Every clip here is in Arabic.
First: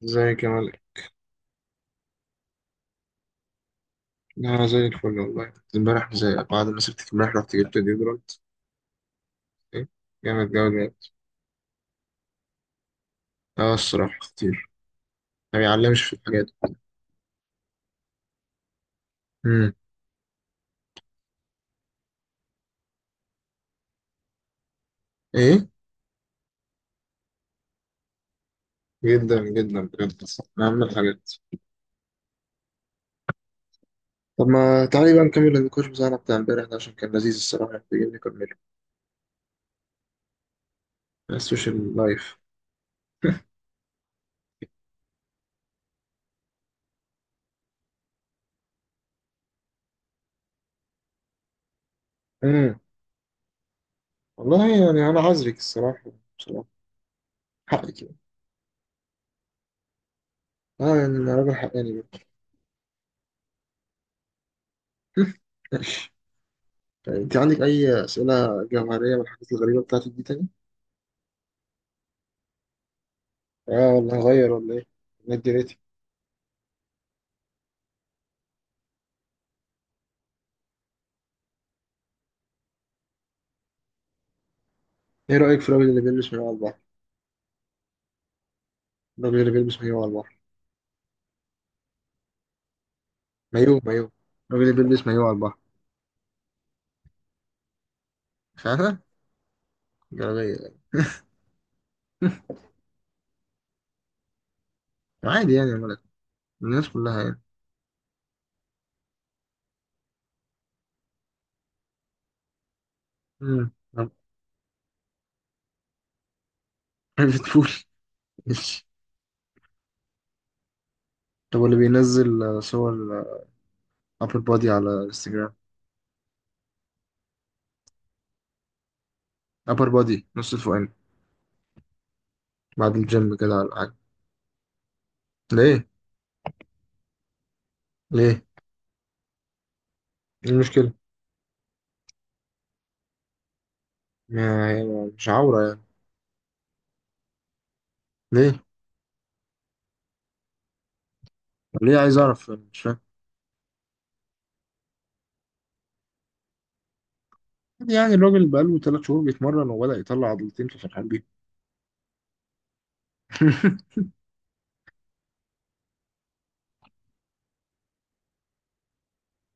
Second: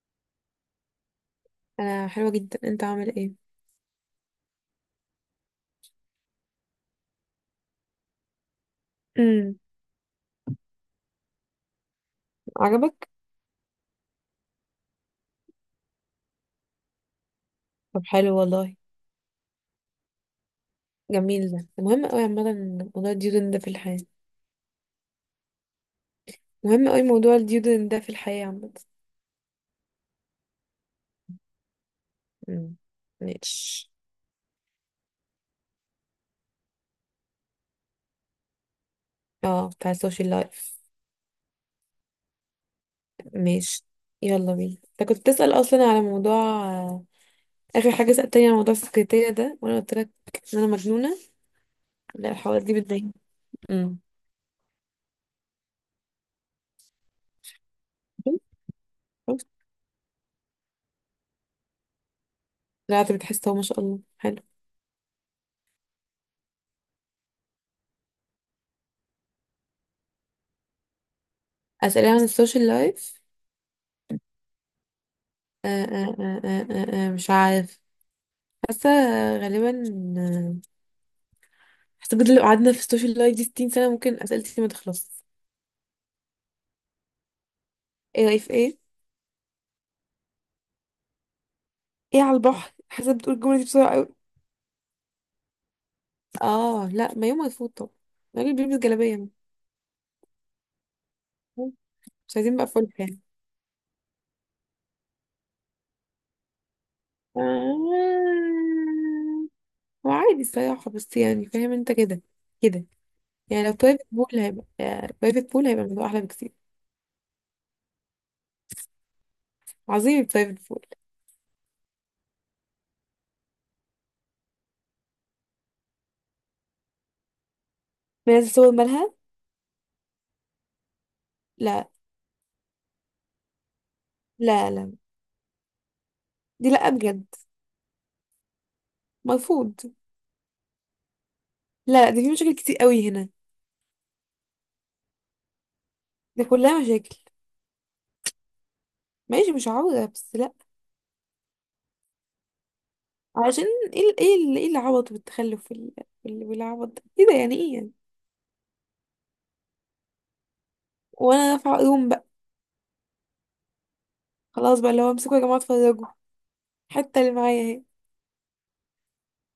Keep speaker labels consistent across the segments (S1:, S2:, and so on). S1: زي كمال.
S2: انا حلوه جدا، انت عامل ايه؟
S1: انا زي الفل والله، امبارح، زي بعد ما سبتك امبارح رحت جبت ديودرنت.
S2: امم
S1: ايه، جامد جامد جامد.
S2: عجبك؟
S1: اه الصراحه خطير، ما بيعلمش في الحاجات دي.
S2: طب حلو والله.
S1: امم.
S2: جميل، ده مهم قوي عامه. موضوع الديودن ده في الحياه
S1: ايه،
S2: مهم قوي. موضوع الديودن ده في الحياه عامه.
S1: جدا جدا بجد، من اهم الحاجات.
S2: امم ماشي.
S1: طب ما تعالي بقى نكمل النقاش بتاعنا بتاع امبارح ده عشان كان لذيذ الصراحه، محتاجين نكمله.
S2: اه، بتاع السوشيال لايف.
S1: السوشيال لايف.
S2: ماشي، يلا بينا. انت كنت بتسأل اصلا على موضوع. آه، اخر حاجه سألتني على موضوع السكرتيرة ده، وانا قلت لك ان انا مجنونه. لا، الحوارات دي
S1: امم.
S2: بتضايقني. امم
S1: والله يعني انا عذرك الصراحه، بصراحه حقك يعني.
S2: شفت؟
S1: اه يعني انا راجل حقاني برضه.
S2: لا، انت بتحس، اهو ما شاء الله حلو.
S1: ماشي. طيب انت عندك اي اسئله جوهريه من الحاجات الغريبه بتاعتك دي تاني؟
S2: اسئله عن السوشيال لايف.
S1: اه والله، غير ولا ايه؟ ندي ريتي.
S2: مش عارف. حاسه، غالبا. حاسه بجد لو قعدنا في السوشيال لايف دي 60 سنه ممكن اسئلتي ما تخلص.
S1: ايه رأيك في الراجل اللي بيلبس مايو على البحر؟
S2: ايه رايك في ايه؟
S1: الراجل اللي بيلبس مايو على البحر.
S2: ايه على البحر؟ حاسه بتقول الجمله دي
S1: مايو
S2: بسرعه قوي.
S1: مايو، الراجل اللي بيلبس مايو على البحر.
S2: اه لا، ما يوم ما يفوت طبعا. الراجل
S1: مش
S2: بيلبس
S1: عارفة.
S2: جلابيه.
S1: جلابية يعني؟
S2: مش عايزين بقى فول يعني.
S1: عادي يعني يا ملك، الناس كلها يعني.
S2: آه، هو عادي الصراحه، بس يعني فاهم انت كده كده يعني.
S1: امم.
S2: لو برايفت
S1: طب.
S2: بول هيبقى، برايفت بول هيبقى الموضوع احلى بكتير.
S1: بتقول ماشي.
S2: عظيم البرايفت بول.
S1: طب اللي بينزل صور ابر بادي على انستجرام.
S2: منزل صور، مالها؟
S1: ابر بادي نص الفوقاني،
S2: لا
S1: بعد الجيم كده ولا حاجة؟
S2: لا. لا
S1: ليه؟
S2: دي لا بجد،
S1: ليه؟
S2: مرفوض.
S1: ايه المشكلة؟
S2: لا لا، دي في مشاكل كتير قوي هنا.
S1: ما هي مش عورة يعني.
S2: ده كلها مشاكل.
S1: ليه؟
S2: ماشي، مش عوضة، بس لا.
S1: ليه عايز اعرف، مش فاهم.
S2: علشان ايه العبط والتخلف والعبط ده؟ ايه ده يعني؟ ايه يعني؟
S1: يعني الراجل بقاله 3 شهور بيتمرن وبدأ يطلع عضلتين ففرحان بيه.
S2: وانا دافعة يوم بقى. خلاص بقى، اللي هو امسكوا يا جماعة اتفرجوا. حتى اللي معايا اهي.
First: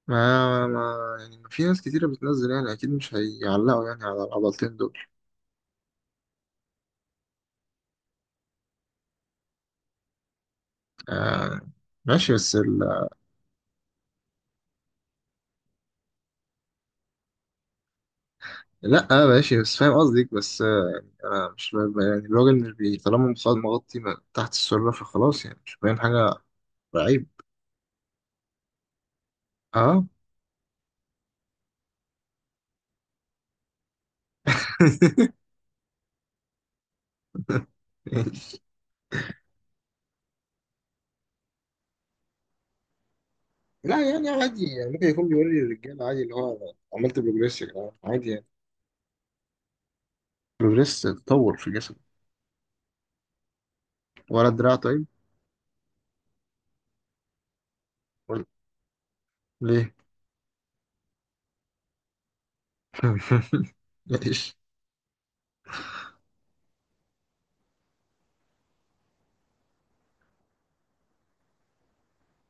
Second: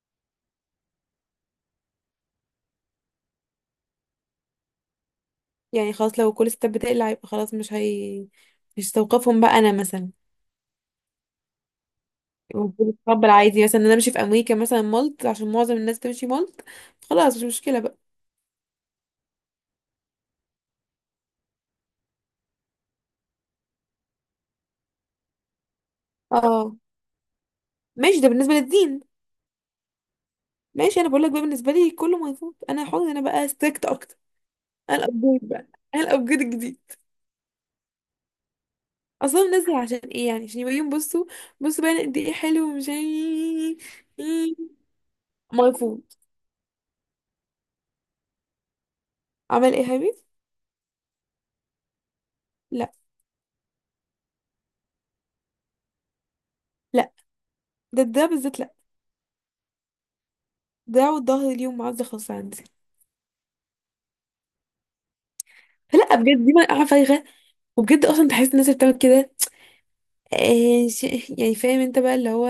S1: ما يعني في ناس كتيرة بتنزل يعني، أكيد مش هيعلقوا يعني على العضلتين دول.
S2: يعني خلاص، لو كل ستات بتقلع يبقى خلاص مش هي، مش هستوقفهم بقى انا مثلا.
S1: آه، ماشي بس
S2: المفروض اتقبل عادي مثلا، ان انا امشي في امريكا مثلا مالت عشان معظم الناس بتمشي مالت. خلاص مش مشكلة بقى.
S1: لأ ماشي، بس فاهم قصدك، بس يعني أنا مش ب- يعني الراجل مش بي طالما مغطي تحت السرة فخلاص يعني مش باين حاجة،
S2: اه
S1: عيب.
S2: ماشي، ده بالنسبة للدين.
S1: أه.
S2: ماشي، انا بقول لك بقى بالنسبة لي كله مرفوض. انا حر، انا بقى ستريكت اكتر. انا الابجريد بقى، انا الابجريد الجديد. اصلا منزل عشان ايه يعني؟ عشان يبين. بصوا، بصوا بقى أنا قد ايه حلو، ومش عارف
S1: لا يعني
S2: إيه.
S1: عادي يعني، ممكن يكون بيوري
S2: مرفوض.
S1: الرجالة عادي اللي هو أنا عملت بروجريس يا جدعان عادي يعني.
S2: عمل ايه يا حبيبي؟
S1: بروجريس تطور في جسمك.
S2: لا
S1: ولا دراع طيب؟
S2: لا، ده ده
S1: ولا...
S2: بالذات لا.
S1: ليه؟
S2: ده والظهر اليوم معز خالص عندي.
S1: ليش؟
S2: لا بجد، دي مرقعة فايغة. وبجد اصلا بحس الناس اللي بتعمل كده، آه، ش- يعني فاهم انت بقى، اللي هو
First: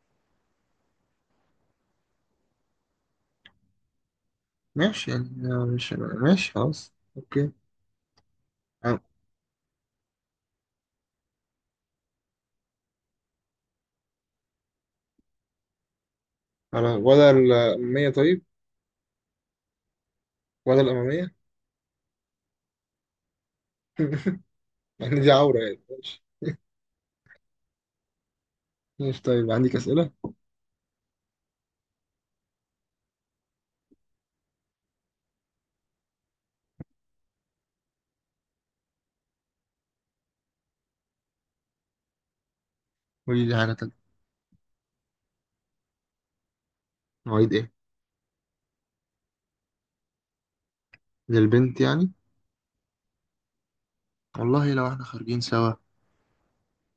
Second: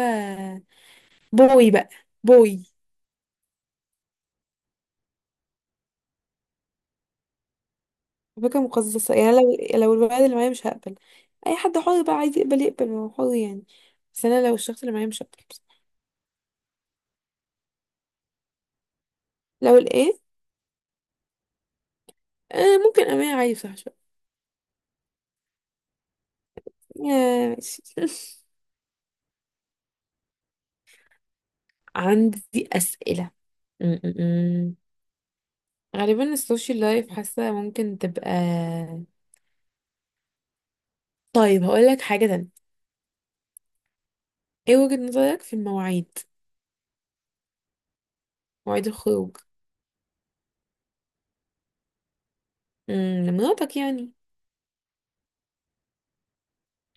S2: بوي بقى، بوي.
S1: ماشي يعني مش ماشي خلاص، اوكي.
S2: فكرة
S1: عم-
S2: مقززة يعني. لو الولد اللي معايا، مش هقبل. اي حد حر بقى، عايز يقبل يقبل، ما هو حر يعني. بس انا لو الشخص اللي معايا مش هقبل.
S1: على ولا الأمامية طيب؟
S2: لو الايه؟
S1: ولا الأمامية.
S2: آه، ممكن امانة عادي، صح.
S1: يعني دي عورة يعني، ماشي.
S2: يا ماشي
S1: ماشي طيب، عندك أسئلة.
S2: عندي أسئلة. م- م- م. غالبا السوشيال لايف حاسة ممكن تبقى. طيب، هقول لك حاجة تانية.
S1: قولي لي حاجة تانية.
S2: ايه وجهة نظرك في المواعيد؟
S1: مواعيد إيه؟
S2: مواعيد الخروج.
S1: للبنت يعني؟
S2: م، لمراتك يعني.
S1: والله لو إحنا خارجين سوا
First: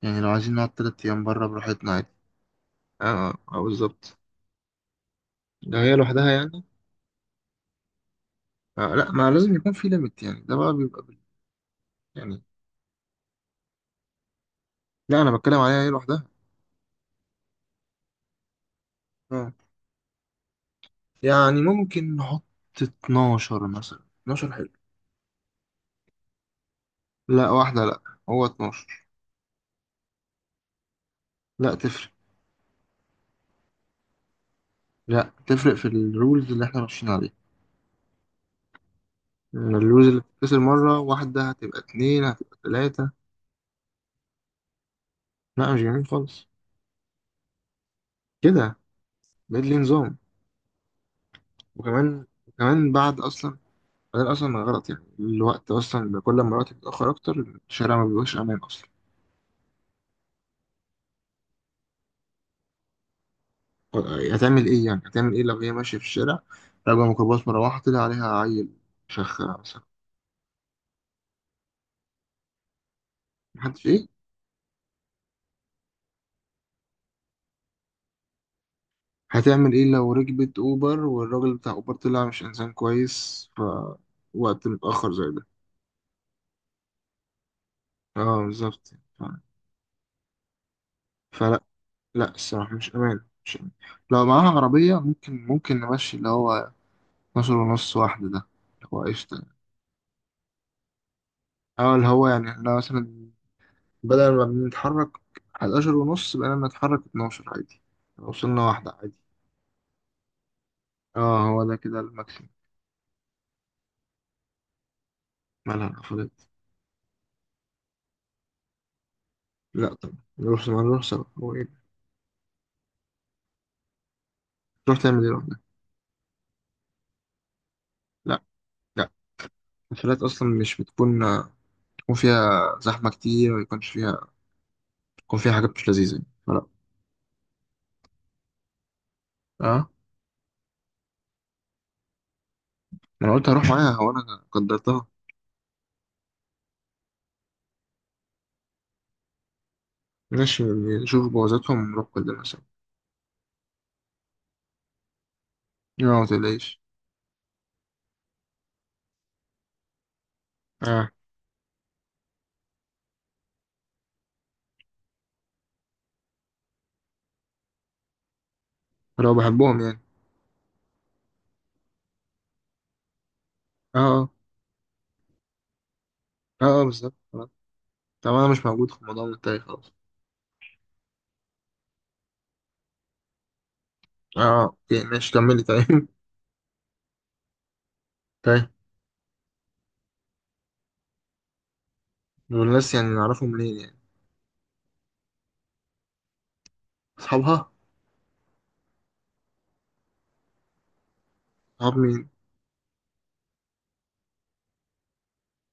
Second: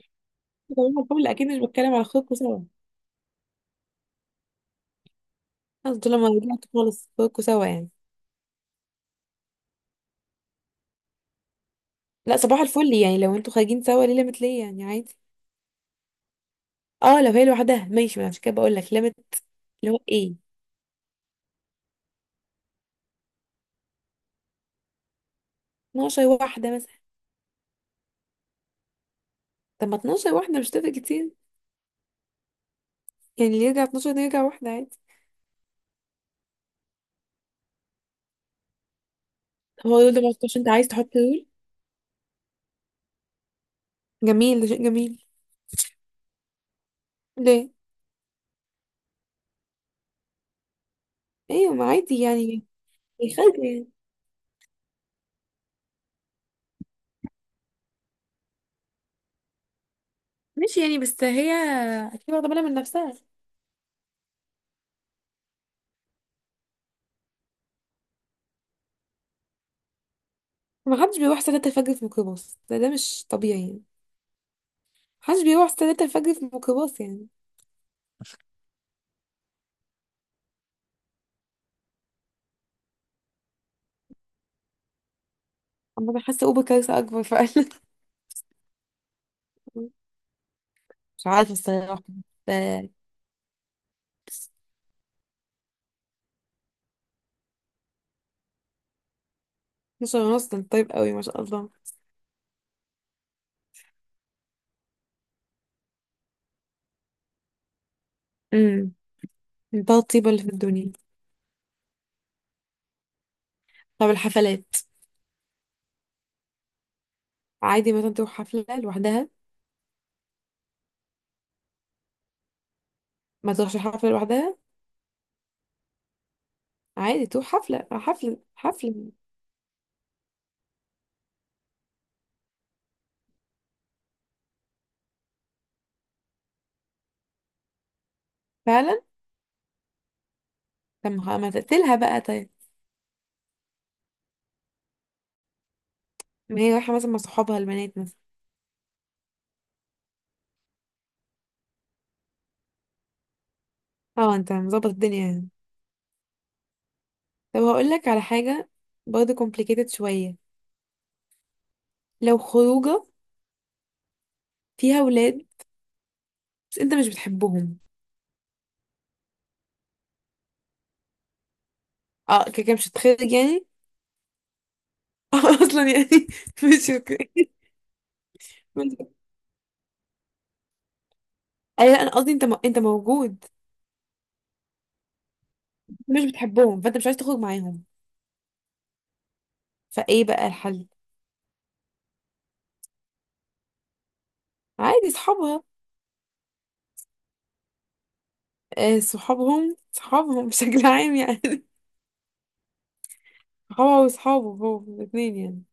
S1: يعني، لو عايزين نقعد
S2: طبعا
S1: 3 أيام
S2: الفل،
S1: بره
S2: أكيد مش
S1: براحتنا
S2: بتكلم على
S1: عادي.
S2: خروجكوا سوا.
S1: أه أه بالظبط، لو هي
S2: قصدي لما
S1: لوحدها يعني.
S2: رجعت خالص، خروجكوا سوا يعني.
S1: أه لا، ما لازم يكون في ليميت يعني، ده بقى بيبقى
S2: لا
S1: يعني،
S2: صباح الفل، يعني لو انتوا خارجين سوا ليه ليميت؟ ليه يعني؟ عادي.
S1: لا أنا بتكلم عليها هي لوحدها.
S2: اه، لو هي لوحدها ماشي. ما أنا عشان كده بقول لك ليميت.
S1: أه
S2: اللي هو ايه؟
S1: يعني ممكن نحط 12 مثلا، 12 حلو.
S2: 12 واحدة مثلا.
S1: لا واحدة لا، هو 12.
S2: طب ما 12 واحدة مش تفرق كتير
S1: لا تفرق،
S2: يعني. اللي يرجع 12 ده يرجع واحدة عادي.
S1: لا تفرق في الرولز اللي احنا ماشيين عليها، إن
S2: هو
S1: الرولز
S2: لون
S1: اللي
S2: دمشق
S1: بتتكسر
S2: انت عايز
S1: مرة
S2: تحط لون؟
S1: واحدة هتبقى اتنين هتبقى تلاتة.
S2: جميل، ده شيء جميل.
S1: لا مش جميل خالص.
S2: ليه؟
S1: كده بقيت ليه نظام.
S2: ايوه، ما عادي
S1: وكمان
S2: يعني،
S1: وكمان بعد
S2: يخلق
S1: أصلا،
S2: يعني.
S1: بعدين أصلا غلط يعني الوقت، أصلا كل ما الوقت بيتأخر أكتر الشارع ما بيبقاش أمان أصلا.
S2: ماشي يعني، بس هي اكيد واخده بالها من نفسها.
S1: هتعمل إيه يعني؟ هتعمل إيه لو هي ماشية في الشارع، راكبة ميكروباص مروحة طلع عليها عيل شخة مثلا؟
S2: ما حدش بيروح الساعة 3 الفجر في ميكروباص ده، ده مش طبيعي يعني. ما
S1: محدش إيه؟
S2: حدش بيروح الساعة 3 الفجر في ميكروباص يعني.
S1: هتعمل إيه لو ركبت أوبر والراجل بتاع أوبر طلع مش إنسان كويس ف وقت متأخر زي ده؟
S2: اما انا حاسة اوبر كارثة اكبر فعلا
S1: اه بالظبط. ف-
S2: مش عارفة
S1: فلا،
S2: الصراحة.
S1: لا الصراحة
S2: بس
S1: مش أمان، مش أمان. لو معاها عربية ممكن، نمشي اللي هو 12 ونص واحدة ده، اللي هو قشطة.
S2: 12 ونص ده طيب قوي ما شاء الله.
S1: اه، اللي هو يعني احنا مثلا بدل ما بنتحرك 11 ونص بقينا نتحرك 12 عادي، لو وصلنا
S2: امم
S1: واحدة عادي.
S2: ده الطيبة اللي في الدنيا.
S1: اه هو ده كده الماكسيم.
S2: طب الحفلات؟
S1: مالها الحفلات؟
S2: عادي مثلا تروح حفلة لوحدها؟
S1: لا طبعا نروح، ما نروح سوا، هو ايه ده؟
S2: ما تروحش حفلة لوحدها.
S1: تروح تعمل ايه لوحدك؟
S2: عادي تروح حفلة حفلة
S1: لا، لا،
S2: حفلة.
S1: الحفلات أصلا مش بتكون، بتكون فيها زحمة كتير ويكونش فيها، يكون فيها حاجات مش لذيذة يعني، فلا.
S2: فعلا.
S1: اه.
S2: طب ما ما تقتلها بقى طيب.
S1: انا قلت هروح معاها وانا قدرتها.
S2: ما هي رايحة مثلا مع صحابها البنات مثلا.
S1: ماشي يعني، شوف بوظتهم نروح كلنا سوا.
S2: اه، انت مظبط الدنيا يعني.
S1: لا ما تقلقش.
S2: طب هقول لك على حاجة، برضه complicated شوية.
S1: اه.
S2: لو خروجة فيها ولاد، بس انت مش بتحبهم.
S1: لو بحبهم يعني؟
S2: اه، كده كده مش هتخرج يعني.
S1: اه اه.
S2: اه، اصلا يعني.
S1: اه
S2: مش
S1: بالظبط
S2: اوكي.
S1: خلاص. طب انا مش موجود في الموضوع، منتهي خلاص.
S2: اي لا، انا قصدي انت م... انت موجود.
S1: اه اوكي ماشي، كملي طيب.
S2: انت مش بتحبهم، فانت مش عايز تخرج معاهم.
S1: طيب.
S2: فايه بقى الحل؟
S1: والناس يعني نعرفهم منين يعني؟
S2: عادي صحابها.
S1: اصحابها.
S2: آه، صحابهم صحابهم بشكل عام يعني.
S1: صحاب مين؟
S2: صحابها وصحابه هو الاثنين يعني.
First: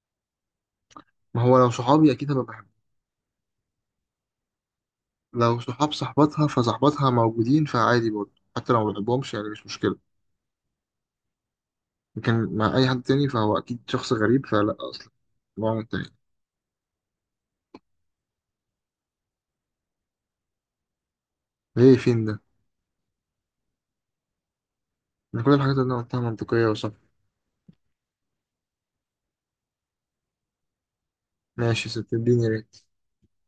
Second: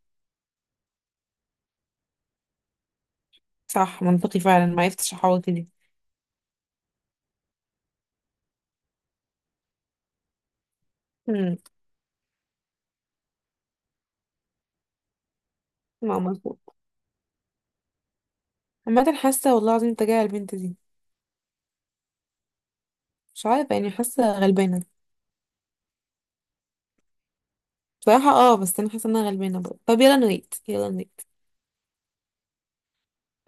S1: ما هو لو صحابي اكيد هبقى بحبهم.
S2: صح، منطقي فعلا، ما عرفتش احوط
S1: لو
S2: دي.
S1: صحاب صاحبتها فصاحبتها موجودين فعادي برضه، حتى لو ما بحبهمش يعني مش مشكلة.
S2: امم
S1: لكن مع أي حد تاني فهو أكيد شخص غريب، فلا أصلا، الموضوع منتهي.
S2: لا مظبوط. عامة، حاسة والله العظيم تجاه البنت دي.
S1: ليه فين ده؟
S2: مش عارفة يعني، حاسة غلبانة.
S1: إن كل الحاجات اللي أنا قلتها منطقية.
S2: بصراحة اه، بس انا حاسة ان انا غلبانة برضه. طب يلا نويت، يلا نويت.
S1: ماشي ستديني يا ريت.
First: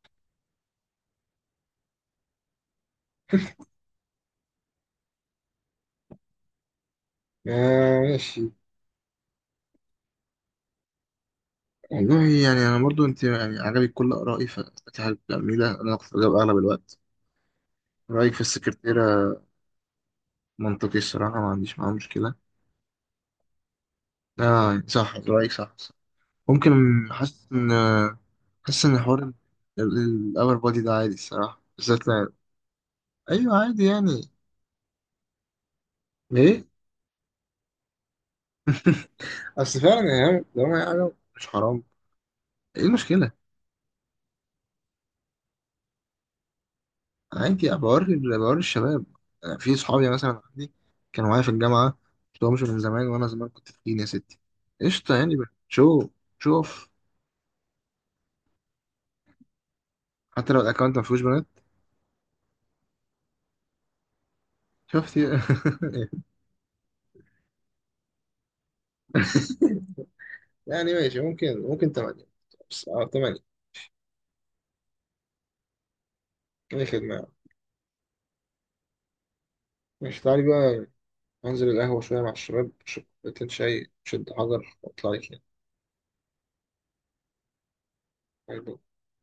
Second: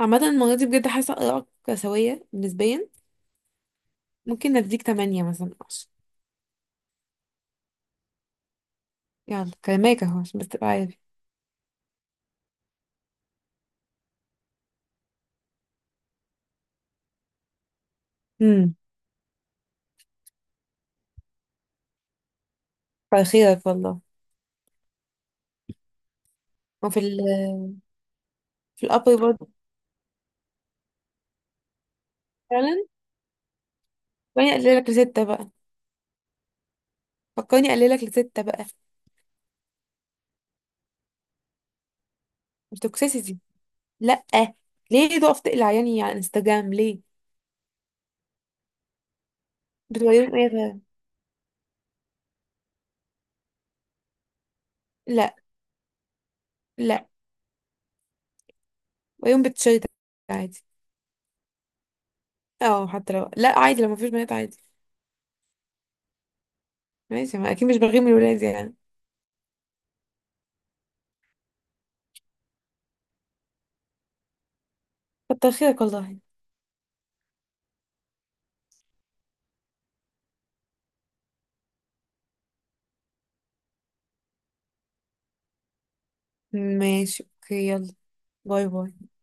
S2: عامة المرة دي بجد حاسة آرائك سوية نسبيا. ممكن نديك تمانية مثلا، عشرة.
S1: آه ماشي.
S2: يلا كلماك اهو عشان بس تبقى عارف.
S1: والله يعني انا برضو، انت يعني عجبك كل ارائي فانت حابب العميله، انا كنت بجاوب اغلب الوقت. رايك في
S2: امم
S1: السكرتيره منطقي الصراحه، ما عنديش معاه مشكله.
S2: كتر خيرك والله.
S1: اه صح، رايك صح، صح. ممكن
S2: وفي ال
S1: حاسس ان حاسس
S2: في
S1: ان
S2: الابر
S1: حوار
S2: برضه.
S1: الاور بودي ده عادي الصراحه، بالذات لو...
S2: فعلا.
S1: ايوه عادي يعني.
S2: فكرني اقللك لستة بقى.
S1: ليه؟
S2: فكرني اقللك لستة بقى.
S1: اصل فعلا يعني لو ما يعني مش حرام.
S2: مش
S1: ايه المشكله؟
S2: توكسيسيتي؟ لأ. ليه تقف تقلع عياني على انستجرام ليه؟
S1: عادي بوري بوري الشباب. في صحابي
S2: بتوريهم
S1: مثلا عندي
S2: ايه؟
S1: كانوا معايا في الجامعة، مشفتهمش من زمان، وأنا زمان كنت تخين يا ستي، قشطة يعني.
S2: لا
S1: شوف، شوف.
S2: لا، ويوم بتشيط.
S1: حتى لو
S2: عادي.
S1: الأكونت ما فيهوش بنات.
S2: اه حتى لو لا، عادي لو مفيش بنات عادي.
S1: شفت.
S2: ماشي، ما اكيد مش بغير من الولاد يعني.
S1: يعني ماشي ممكن، تمانية، بس اه تمانية.
S2: كتر خيرك والله.
S1: ايه خدمة يعني. ماشي تعالي بقى، انزل القهوة شوية مع الشباب، اشرب كوبايتين شاي شد حجر واطلع لك.
S2: ماشي اوكي، يلا. باي
S1: يعني
S2: باي.